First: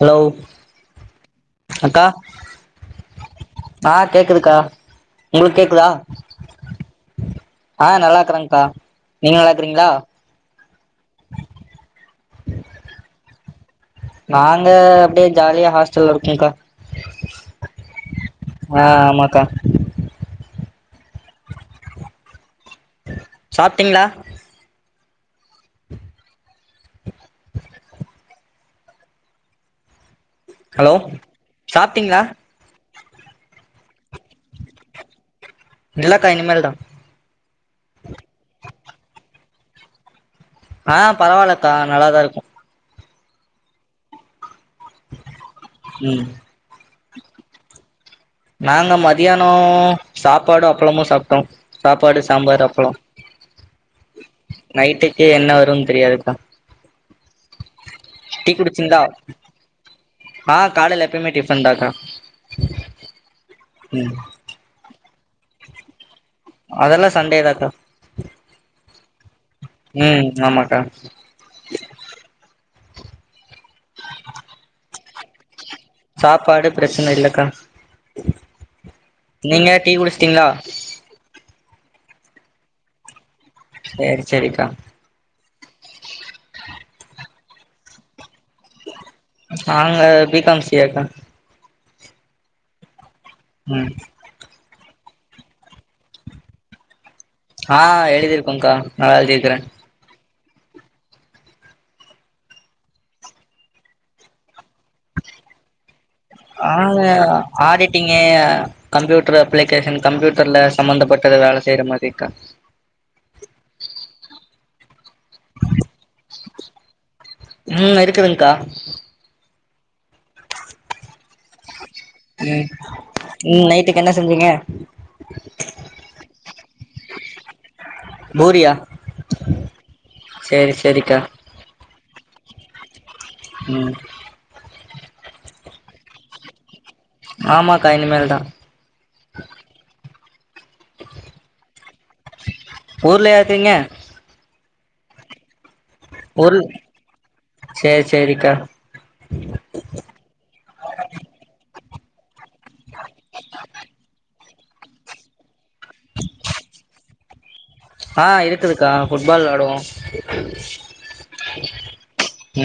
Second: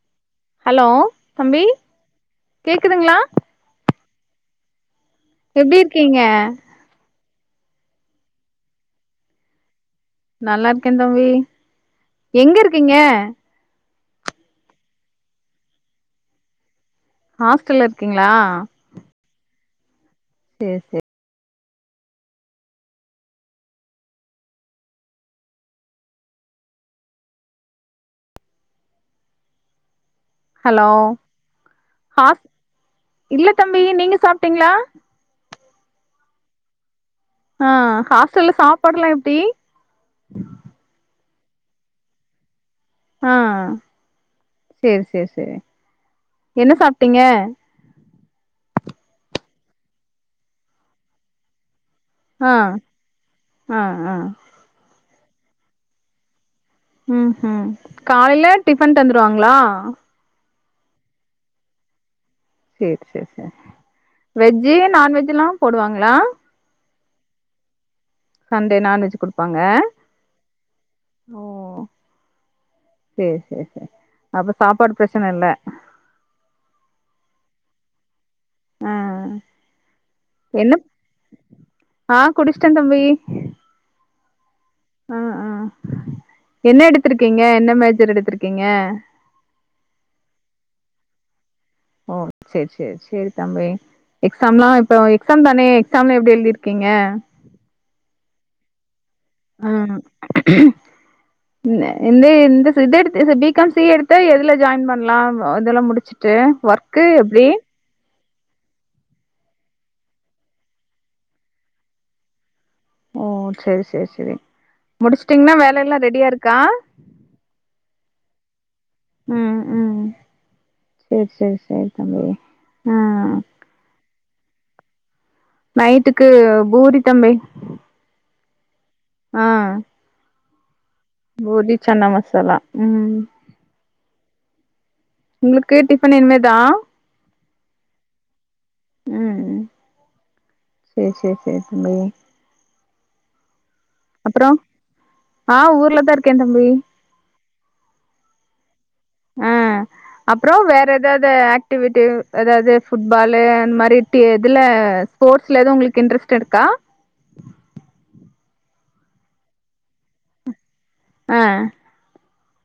hello hello தம்பி அக்கா கேக்குதுங்ளா ஆ கேக்குதுக்கா உங்ளுக் எப்டி கேக்குதா இருக்கீங்க ஆ நல்லாக்கறங்க்கா நீங்க நல்லாருக்குறீங்ளா நல்லார்க்கேந் தம்பி எங்க இருக்கீங்க நாங்க அப்டியே ஜாலியா ஹாஸ்டல்ல இருக்கேங்க்கா ஹாஸ்டல்ல இருக்கீங்ளா அ ஆமாக்கா சேர் சேர் சாப்ட்டீங்ளா ஹலோ சாப்ட்டீங்களா ஹாஸ் இல்லத் தம்பி நீங்க சாப்ட்டீங்ளா இல்லக்கா இனிமேல்தா ஆ ஹாஸ்டல்ல சாப்பாடுலா எப்டி ஆ பரவாலக்கா நல்லாதா இருக்கு ஆ சேர் சேர் சேரி ம் என்ன சாப்டீங்க நாங்க மதியானோ சாப்பாடு அப்பளமு சாப்டோ சாப்பாடு ஆ சாம்பாரு அப்ளோ ஆ ஆ நைட்டுக்கே என்ன வரும்னு தெரியாதுக்கா ம் டீ காலையில டிஃபன் குடிச்சீங்களா தந்துருவாங்களா ஆ காலேல எப்பயுமே ஃடிபன் தாக்கா சேர் சேர் சேரி ம் வெஜ்ஜு நான்வெஜ்ஜ்லா போடுவாங்களா அதல்லா சண்டே தாக்கா சண்டே நான்வெஜ் கொடுத் ம் ஆமாக்கா ஓ சேர் சேர் அப்பற சாப்பாடு பிரச்சன இல்ல சாப்பாடு பிரச்சன இல்லக்கா ஆ நீங்க டீ குடிச்சிட்டீங்களா என்ன ஆ குடிச்சட தம்பி சேரி சேரிக்கா ஆ ஆ என்ன எடுத்திருக்கீங்க என்ன மேஜர் எடுத்திருக்கீங்க நாங்க பிகாம் சிஏக்கா ஓ சேர் சேர் சேரி தம்பி ம் எக்ஸாம் எல்லா இப்போ எக்ஸாம் தானே எக்ஸாம் எல்லா எப்டி எழுதிருக்கீங்க ஆ எழுதுருக்கோக்கா நல்லா எழுதியிருக்க ம்ம் இந்த இந்த இத எத எடுத்து பிகம் சி ஏ எடுத்தா எதுல ஜாயின் பண்ணலா இதெல்லா முடிச்சு ட்டு ஒர்க்கு எப்டி இங்க கம்ப்யூட்டர் அப்ளிகேஷன் கம்ப்யூட்டர்ல சம்பந்தப்பட்டத வேலை செய்யற மாதிரிக்கா ஓ சேரி சேரி சேரி முடிச்சுட்டீங்கன்னா வேல எல்லா ரெடியா இருக்கா ம் இருக்குதுங்க்கா ம் ம் சேரி சேரி சேரி தம்பி ம் ஆ ம் நைட்டுக்கு என்ன செஞ்சிங்க நைட்டுக்கு பூரி தம்பி பூரியா ஆ சேரி சேரிக்கா பூரி சன்னா மசாலா ம் ம் உங்களுக்கு டிஃபன் இனிமேதா ஆமாக்கா இனிமேல் தா ம் சேரி சேரி சேரி ஊர்லயா இருக்கீங்க அப்பறம் ஆ ஊர்ல ஊர்ல் சேரி சேரிக்கா ஆ அப்பற வேற எதாவது ஆக்டிவிட்டிவ் அதாவது ஃபுட்பாலு அந்த மாதிரி இதுல ஸ்போர்ட்ஸில் எதுவு உங்களுக்கு இன்ட்ரெஸ்ட் இருக்கா ஆ இருக்குதுக்கா ஃபுட்பால் விளையாடுவோ ஆ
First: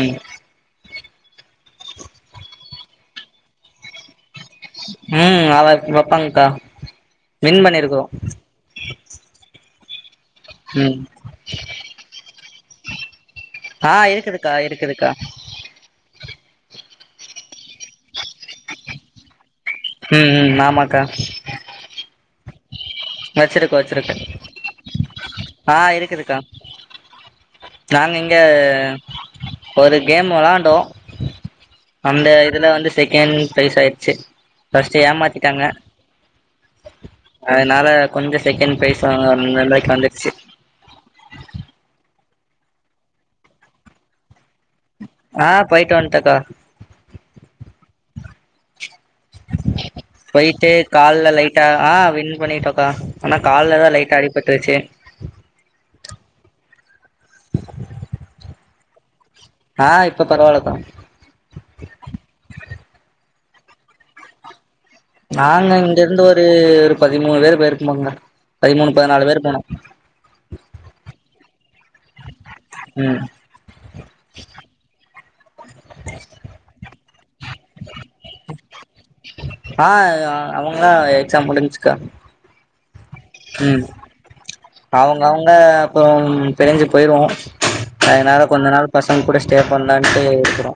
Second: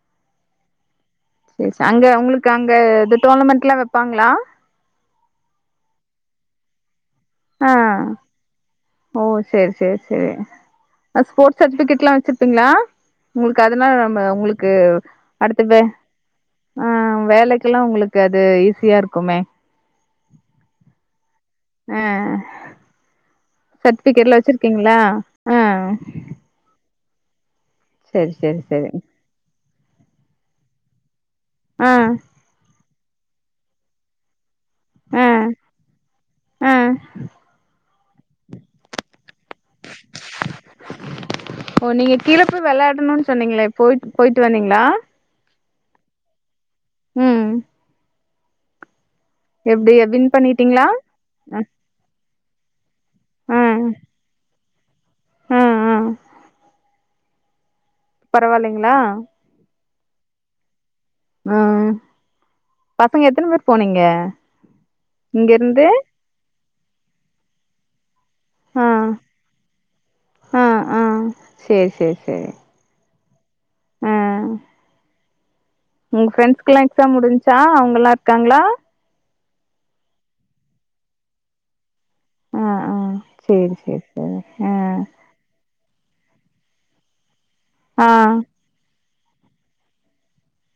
ம் சேரி சேரி அங்க உங்களுக்கு அங்க இது டோர்னமெண்ட் எல்லா வைப்பாங்களா ம் அவ வைப்பாங்க்கா ஆ ஓ சேர் சேர் சேரி ம் ஸ்போர்ட்ஸ் சர்ட்டிஎஃபிகேட் எல்லா வச்சிருப்பீங்களா உங்களுக்கு ஆ அதனால இருக்குதுக்கா உங்களுக்கு இருக்குதுக்கா அடுத்துப் பே ஆ வேலைக்கெல்லா உங்களுக்கு அது ஈஸியா இருக்குமே ம் ம் ஆமாக்கா ஆ அ வச்சிருக்கோ வச்சிருக்கோ சர்ட்டிபிகேட்லா வச்சிருக்கீங்களா ஆ நாங்க சரி இங்க சரி சரி ஒரு கேம் வெளாண்டோ ஆ அந்த இதுல வந்து செகண்ட் ப்ரைஸ் ஆயிட்ச்சு பஸ்ட்டு ஆ ஏமாத்திட்டாங்க ஆ அதுனால கொஞ்ச செகண்ட் ப்ரைஸ் வாங்குற நிலைக்கு வந்துர்ச்சு ஓ நீங்க கீழ போய் வெளாயாடணுன்னு சொன்னீங்களே பொய்ட் பொயிட்டு வந்தீங்களா ஆ பொய்ட் வன்ட்க்கா ம் எப்டி வின் பொய்ட்டு பண்ணிட்டீங்களா கால்ல அ லைட்டா ஆ வின் பண்ணிட்டோக்கா ஆனா கால்லதா லைட்டா அடிபட்ருச்சு ம் ஆ [inaudible] பரவாயில்லைங்களா ஆ இப்ப பரவால்லக்கா ம் ம் பசங்க எத்தன பேர் போனீங்க நாங்க இங்க இருந்து ஒரு ஒரு பதிமூணு பேரு போயிருப்போங்கக்கா ஆ பதிமூணு பதுனாலு பேர் போனோம் ஆ ஆ சேரி சேரி சேரி ம் அ அ உங்க ஃப்ரெண்ட்ஸ்க்குல்லா எக்ஸாம் முடிஞ்சுச்சா அவுங்கல்லா இருக்காங்களா ஆ அவுங்கலா எக்ஸாம் முடிஞ்ச்சுக்கா ஆ ஆ சேரி சேரி சேரி அ அ அவுங்க அப்பறோ பிரிஞ்சு போய்ருவோம் ஆ அதுனால கொஞ்ச நாள் பசங்க கூட ஸ்டே பண்லான்ட்டு இருக்குறோ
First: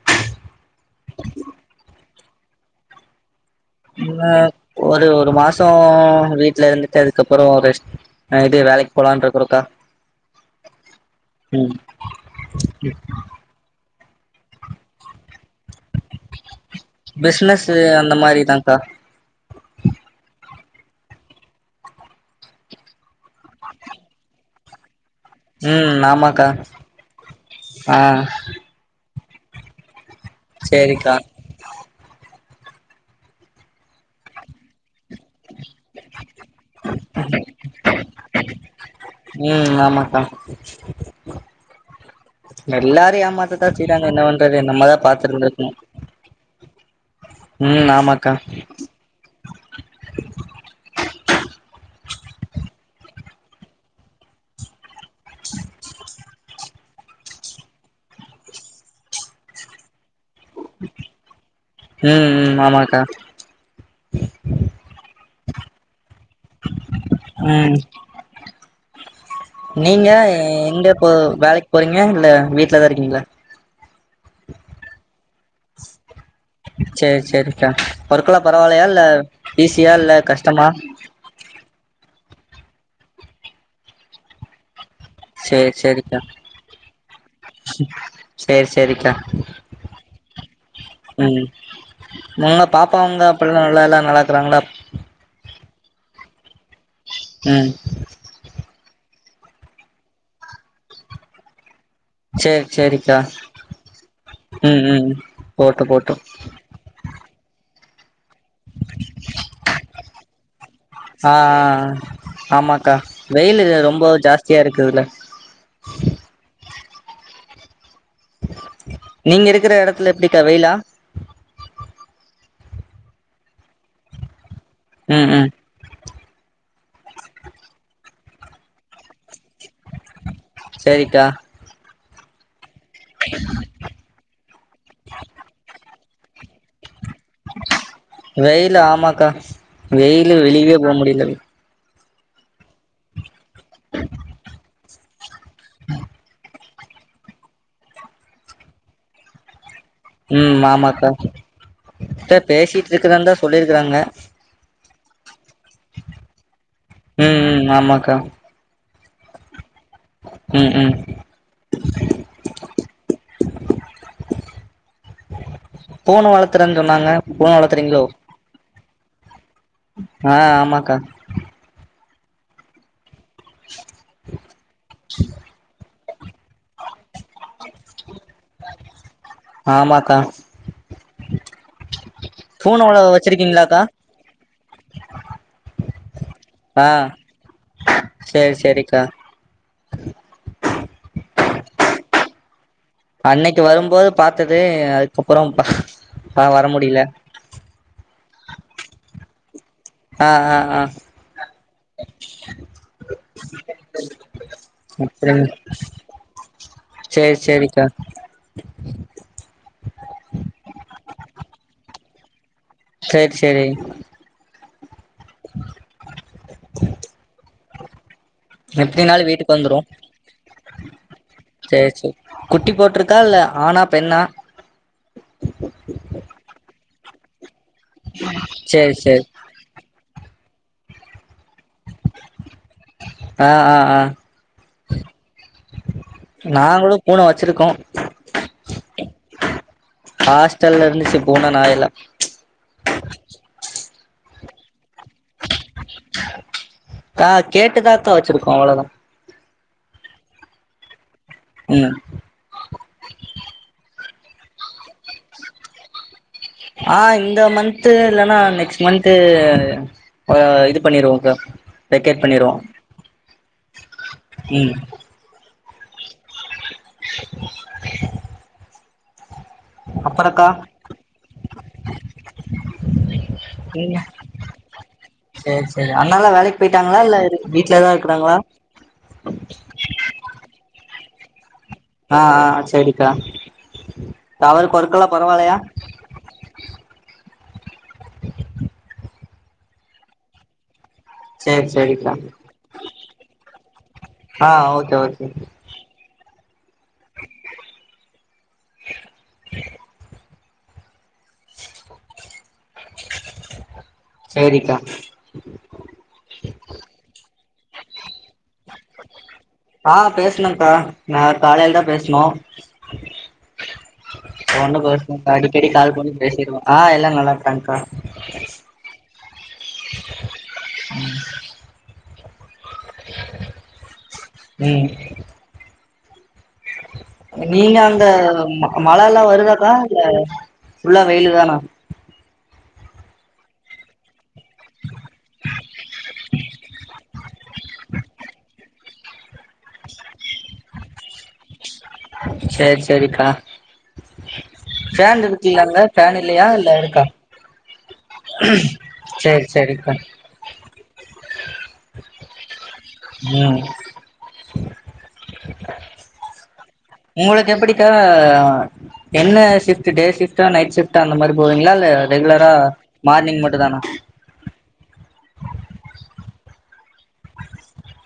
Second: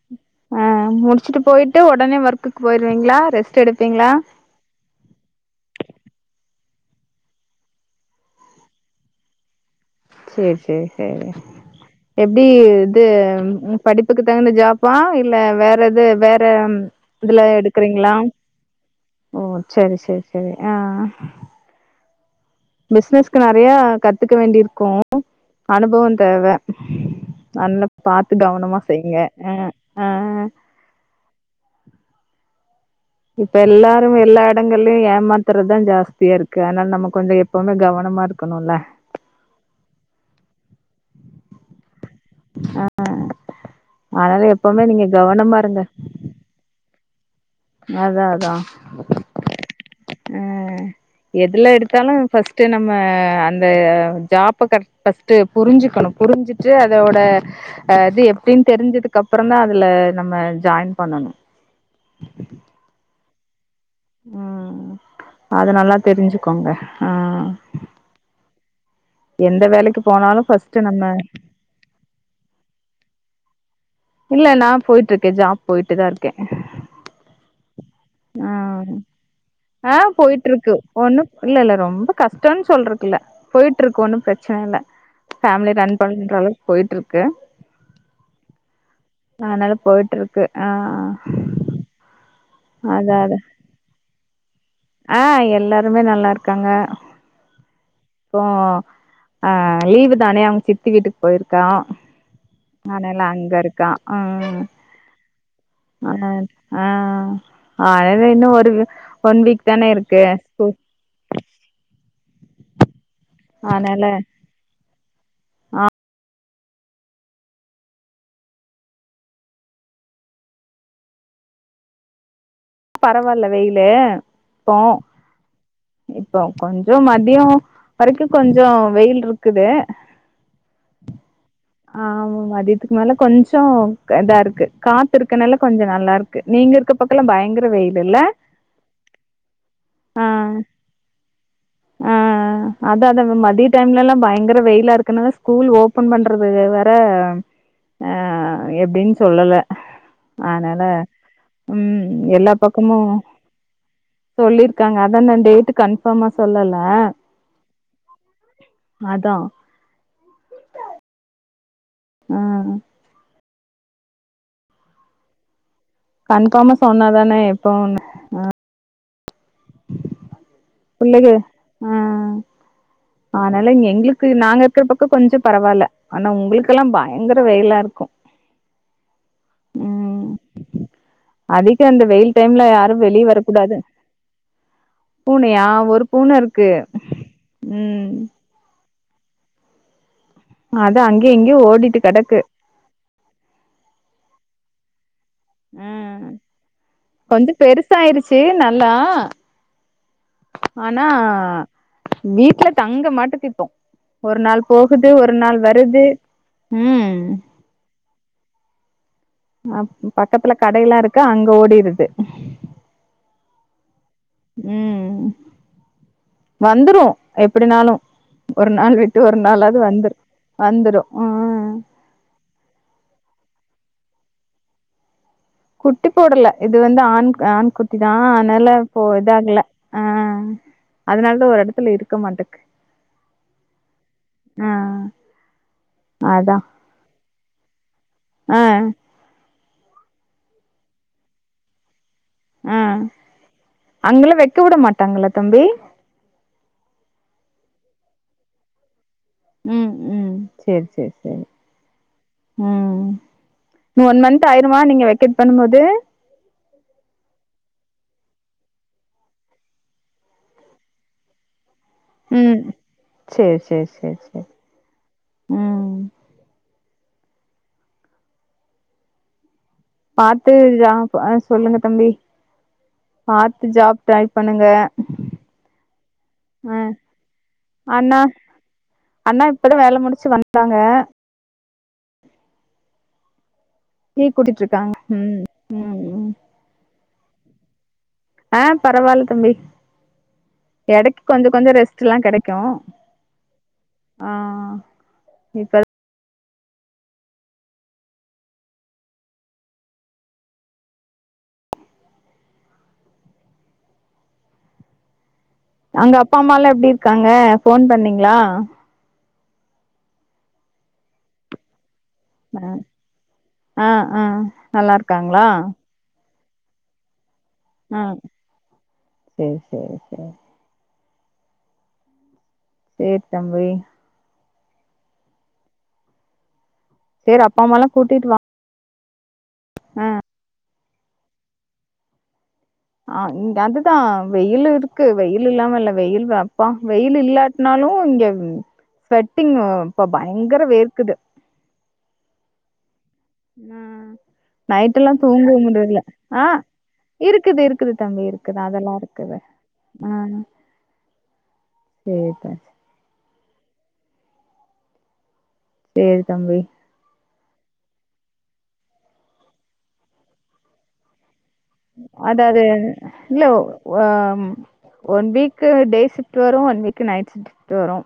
அ முடிச்சுட்டு பொயிட்டு ஒடனே ஒர்க்குக்கு போயிர்வீங்களா ரெஸ்ட் எடுத் ன்ன ஒரு ஒரு மாசோ வீட்ல இருந்துட்டு அதுக்கப்பறோ ரெஸ்ட் நைட்டே வேலைக்கு போலான்ட்டு இருக்குறோங்கா சேரி சேரி சேரி எப்டி இது படிப்புக்கு தகுந்த ஜாப்பா இல்ல வேற எது வேற இதுல பிசினஸ் எடுக்குறீங்ளா அந்த மாரிதான்க்கா ஓ செரி செரி செரி அ ஆ பிசினஸ்க்கு நெறையா கத்துக்க வேண்டியிருக்கு ம் அனுபவோ ஆமாக்கா தேவ நல்லா ஆ பாத்து கவனமா செய்ங்க அ அ அ சேரிக்கா இப்ப எல்லாரும் எல்லா எடங்கள்லயு ஏமாத் த்துறதா ஜாஸ்தியா இருக்கு அதுனால நம்ம கொஞ்ச எப்பவுமே கவனமா இருக்கணுல்ல ம் ஆமாக்கா எல்லாரு ஏமாத்தத்தா செய்றாங்க என்ன அதனால பண்றது எப்பவுமே நம்மதா நீங்க பாத்து கவனமா இருந்துக்கணு இருங்க அதா அதா ம் ம் எதுல எடுத்தாலு ஃபஸ்ட்டு நம்ம அந்த ஜாப்ப கட் ஃபஸ்ட்டு புரிஞ்சுக்கணு புரிஞ்சுட்டு அதோட அஹ் அது எப்டின்னு தெரிஞ்சதுக்கு அப்புறோதா அதுல நம்ம ஜாயின் பண்ணணு ம் ம் ஆமாக்கா ம் அத நல்லா தெரிஞ்சுக்கோங்க ஆ ம் எந்த வேலைக்கு நீங்க போனாலு ஃபர்ஸ்ட் எங்க போ நம்ம வேலைக்கு போறீங்க இல்ல வீட்லதா இருக்கீங்ளா இல்ல நா போய்ட்டு இருக்கே ஜாப் போய்ட்டு தா இருக்கே சேரி சேரிக்கா ஒர்க்கெல்லா பரவாயில்லயா ஆ இல்ல ஈஸியா இல்ல கஷ்டமா ஒன்னு இல்ல இல்ல ரொம்ப கஷ்டோன்னு சொல்றக்குல போய்ட்டுருக்கு ஒன்னு பிரச்சன இல்ல ஃபேமிலி சேரி ரன் சேரிக்கா பன்ற அளவுக்கு போய்ட்டுருக்கு சேரி சேரிக்கா அதனால போய்ட்டு இருக்கு ஆ ம் உங்க பாப்பா அதா அவங்க அதா அப்பா எல்லா நல்லா இருக்குறாங்களா ஆ எல்லாருமே நல்லா இருக்காங்க ம் இப்போ அ லீவு தானே அவங்க சித்தி வீட்டுக்கு போயிருக்கா சேரி சேரிக்கா அதனால அங்க இருக்கா ஆஹ் ம் ம் போட்டு போட்டு ஆஹ் ஆஹ் அதுல இன்னு ஒரு ஒன் வீக் தானே இருக்கு ஸ்கூல் ஆஹ் ஆமாக்கா வெயிலு அதனால ரொம்ப ஜாஸ்தியா இருக்குதுல நீங்க இருக்கிற எடத்துல எப்டிக்கா வெயிலா பரவால்ல வெயிலு இப்போ ம் ம் இப்போ கொஞ்சோ மதியோ வரைக்கு கொஞ்சோ வெயிலுருக் க்குது சரிக்கா ஆஹ் மதியத்துக்கு மேல கொஞ்சோ இதா இருக்கு காத்துருக்கனால கொஞ்சோ நல்லாருக்கு நீங்க இருக்க க்கல்லாபயங்கரோ வெயிலு இல்ல வெயிலு ஆமாக்கா வெயிலு ஆஹ் வெளியவே போ முடில ஆஹ் அதா அதா மதிய டைம்லல்லா பயங்கர வெயிலா இருக்குனு ஸ்கூல் ஓபன் பண்றது ஆஹ் ஆஹ் எப்டின்னு சொல்லல ம் அதனால ஆமாக்கா உம் அக்கா எல்லா பேசிட்டு பக்கமு இருக்கிறந்தா சொல்லிருக்கறாங்க சொல்லிருக்காங்க அதா இன்னு டேட்டு கன்ஃபாமா சொல்லல ம் ம் ஆமாக்கா அதா உம் உம் ஆஹ் பூன கன்ஃபார்மா வளத்துறேன்னு சொன்னாங்க சொன்னாதானே பூன வளத்துரீங்ளோ எப்போன்னு ஆஹ் ஆமாக்கா எது அஹ் ஆனால எங்குளுக்கு நாங்க இருக்கிற பக்கோ கொஞ்சோ பரவாயில்ல ஆனா உங்களுக்கெல்லா பயங்கர வெயிலா இருக்கு ஆமாக்கா ம் அதிக இந்த வெயில் டைம்ல பூன யாரு வள வெளிய வரக்கூடாது வச்சிருக்கீங்களாக்கா பூனையா ஒரு பூனருக்கு சேரி சேரிக்கா அதா அங்கே இங்கயு ஓடிட்டு கடக்கு அன்னைக்கு வரும்போது பாத்தது அதுக்கப்பறம் பா ஆஹ் வர முடில கொஞ்ச பெருசாயிருச்சு நல்லா ஆ ஆ ஆ ஆனா வீட்டுல தங்க மாட்டுதிப்போ ஒரு நாள் போகுது ஒரு நாள் வருது உம் சேரி சேரிக்கா அ பக்கத்துல கடையெல்லாம் இருக்கு அங்க ஓடிருது சேர் சேரி உம் வந்துரும் எப்டினாலும் ஒரு நாள் விட்டு எப்டினாலு ஒரு வீட்டுக்கு நாளாவது வந்துரும் வந்துரும் ம் சேர் சேர் குட்டி போட்டிருக்கா இல்ல ஆனா பெண்ணா குட்டி போடல இது வந்து ஆண் ஆண் குட்டி தான் அதனால சேரி இப்போ சேரி இதாகல ஆ அதனால ஒரு எடத்துல இருக்க மாட்டுக்கு ஆ அ நாங்களும் பூன‌ வச்சிருக்கோம் ஆ ஹாஸ்டல்ல இருந்துச்சு பூன நாய்யெல்ல ஆ அங்கலாம் வெக்க விட மாட்டாங்கள தம்பி ஆ கேட்டுதாக்கா வச்சிருக்கோம் அவ்ள தான் உம் உம் சேர் சேர் சேரி உம் ம் ஒன் மந்த் ஆயிருமா நீங்க வெக்கேட் பண்ணும் போது ஆ இந்த மந்த்து இல்லன்னா நெக்ஸ்ட் மந்த்து அ இது பண்ணிருவோங்கா வெக்கேட் பண்ணிருவோ சேர் சேர் சேர் சே ம் ம் அப்பறக்கா பாத்து ஆ அ சொல்லுங்க தம்பி பாத்து ஜாப் ட்ரை பண்ணுங்க சேர் சேர் அண்ணால்லா வேலைக்கு ஆ போயிட்டாங்களா இல்ல வீட்ல தான் அண்ணா இருக்குறாங்களா அண்ணா இப்பதா வேல முடிச்சு வந்தாங்க ஆ ஆ சரிக்கா டீ இப்ப குடிச்சிட்டு அவருக்கு இருக்காங்க ஓர்க்குலாம் ம் பரவால்லயா ம் ம் ஆ பரவால்ல தம்பி எடக்கு கொஞ்ச சேரி கொஞ்ச ரெஸ்ட் எல்லா சேரிக்கா கிடைக்கும் ஆ ஓகே ஓகே இப் சேரிக்கா அங்க அப்பா அம்மா எல்லாம் எப்டி இருக்காங்க ஃபோன் பண்ணீங்ளா ஆ பேசுனேக்கா நா காலேல தா பேசுனோம் ஆ ஆ ஒண்ணு நல்லா பேச இருக்காங்களா அடிக்கடி கால் பண்ணி பேசிருவோம் ஆ எல்லா நல்லாருக்காங்கா ஆ சே சே சே ம் சேர் தம்பி ம் சேரி அப்பா நீங்க அம்மாலா அங்க கூட்டிட்டு வா மா மழ எல்லா வருதாக்கா ஆ இல்ல ஃபுல்லா வெயிலு தானா ஆ இங் அதுதான் வெயிலு இருக்கு வெயிலு இல்லாமல்ல வெயில்தா அப்பா வெயிலு இல்லாட்டனாலும் இங்க ஸ்வெட்டிங் ப பயங்கர வேர்க்குது சேர் சேரிக்கா ம் நைட் எல்லா ஃபேன் தூங்க இருக்குல்ல அங்க முடில ஃபேன் ஆ இல்லையா இல்ல இருக்கா இருக்குது இருக்குது தம்பி இருக்குது அதெல்லா இருக்குது செரிக்கா சேரிபா ம் சேரி தம்பி உங்களுக் எப்டிக்கா என்ன ஷிப்ட்டு டே ஷிப்டா நைட் ஷிப்ட் அந்த மாரி போவீங்ளா அதாது இல்ல வா ம் ஒன் வீக்கு டே ஷிப்ட்டு வரு ஒன் வீக் நைட் ஷிப்ட்டு வரு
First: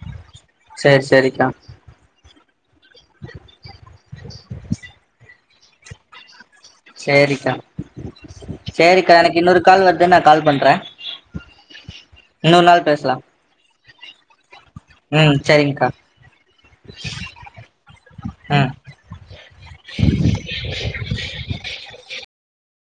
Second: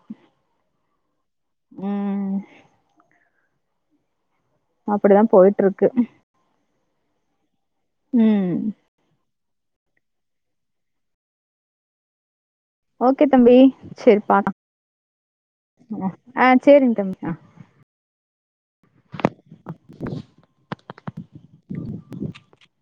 சேர் சேரிக்கா ம் அப்டிதா போய்ட்ருக்கு சேரிக்கா ம் சேரிக்கா எனக் இன்னோரு கால் வருது நா கால் பண்றே இன்னோர் நாள் பேசலா ஓகே தம்பி சேரி பா ம் சேரிங்க்கா ஆ சேரிங் தம்பி ஆ ம்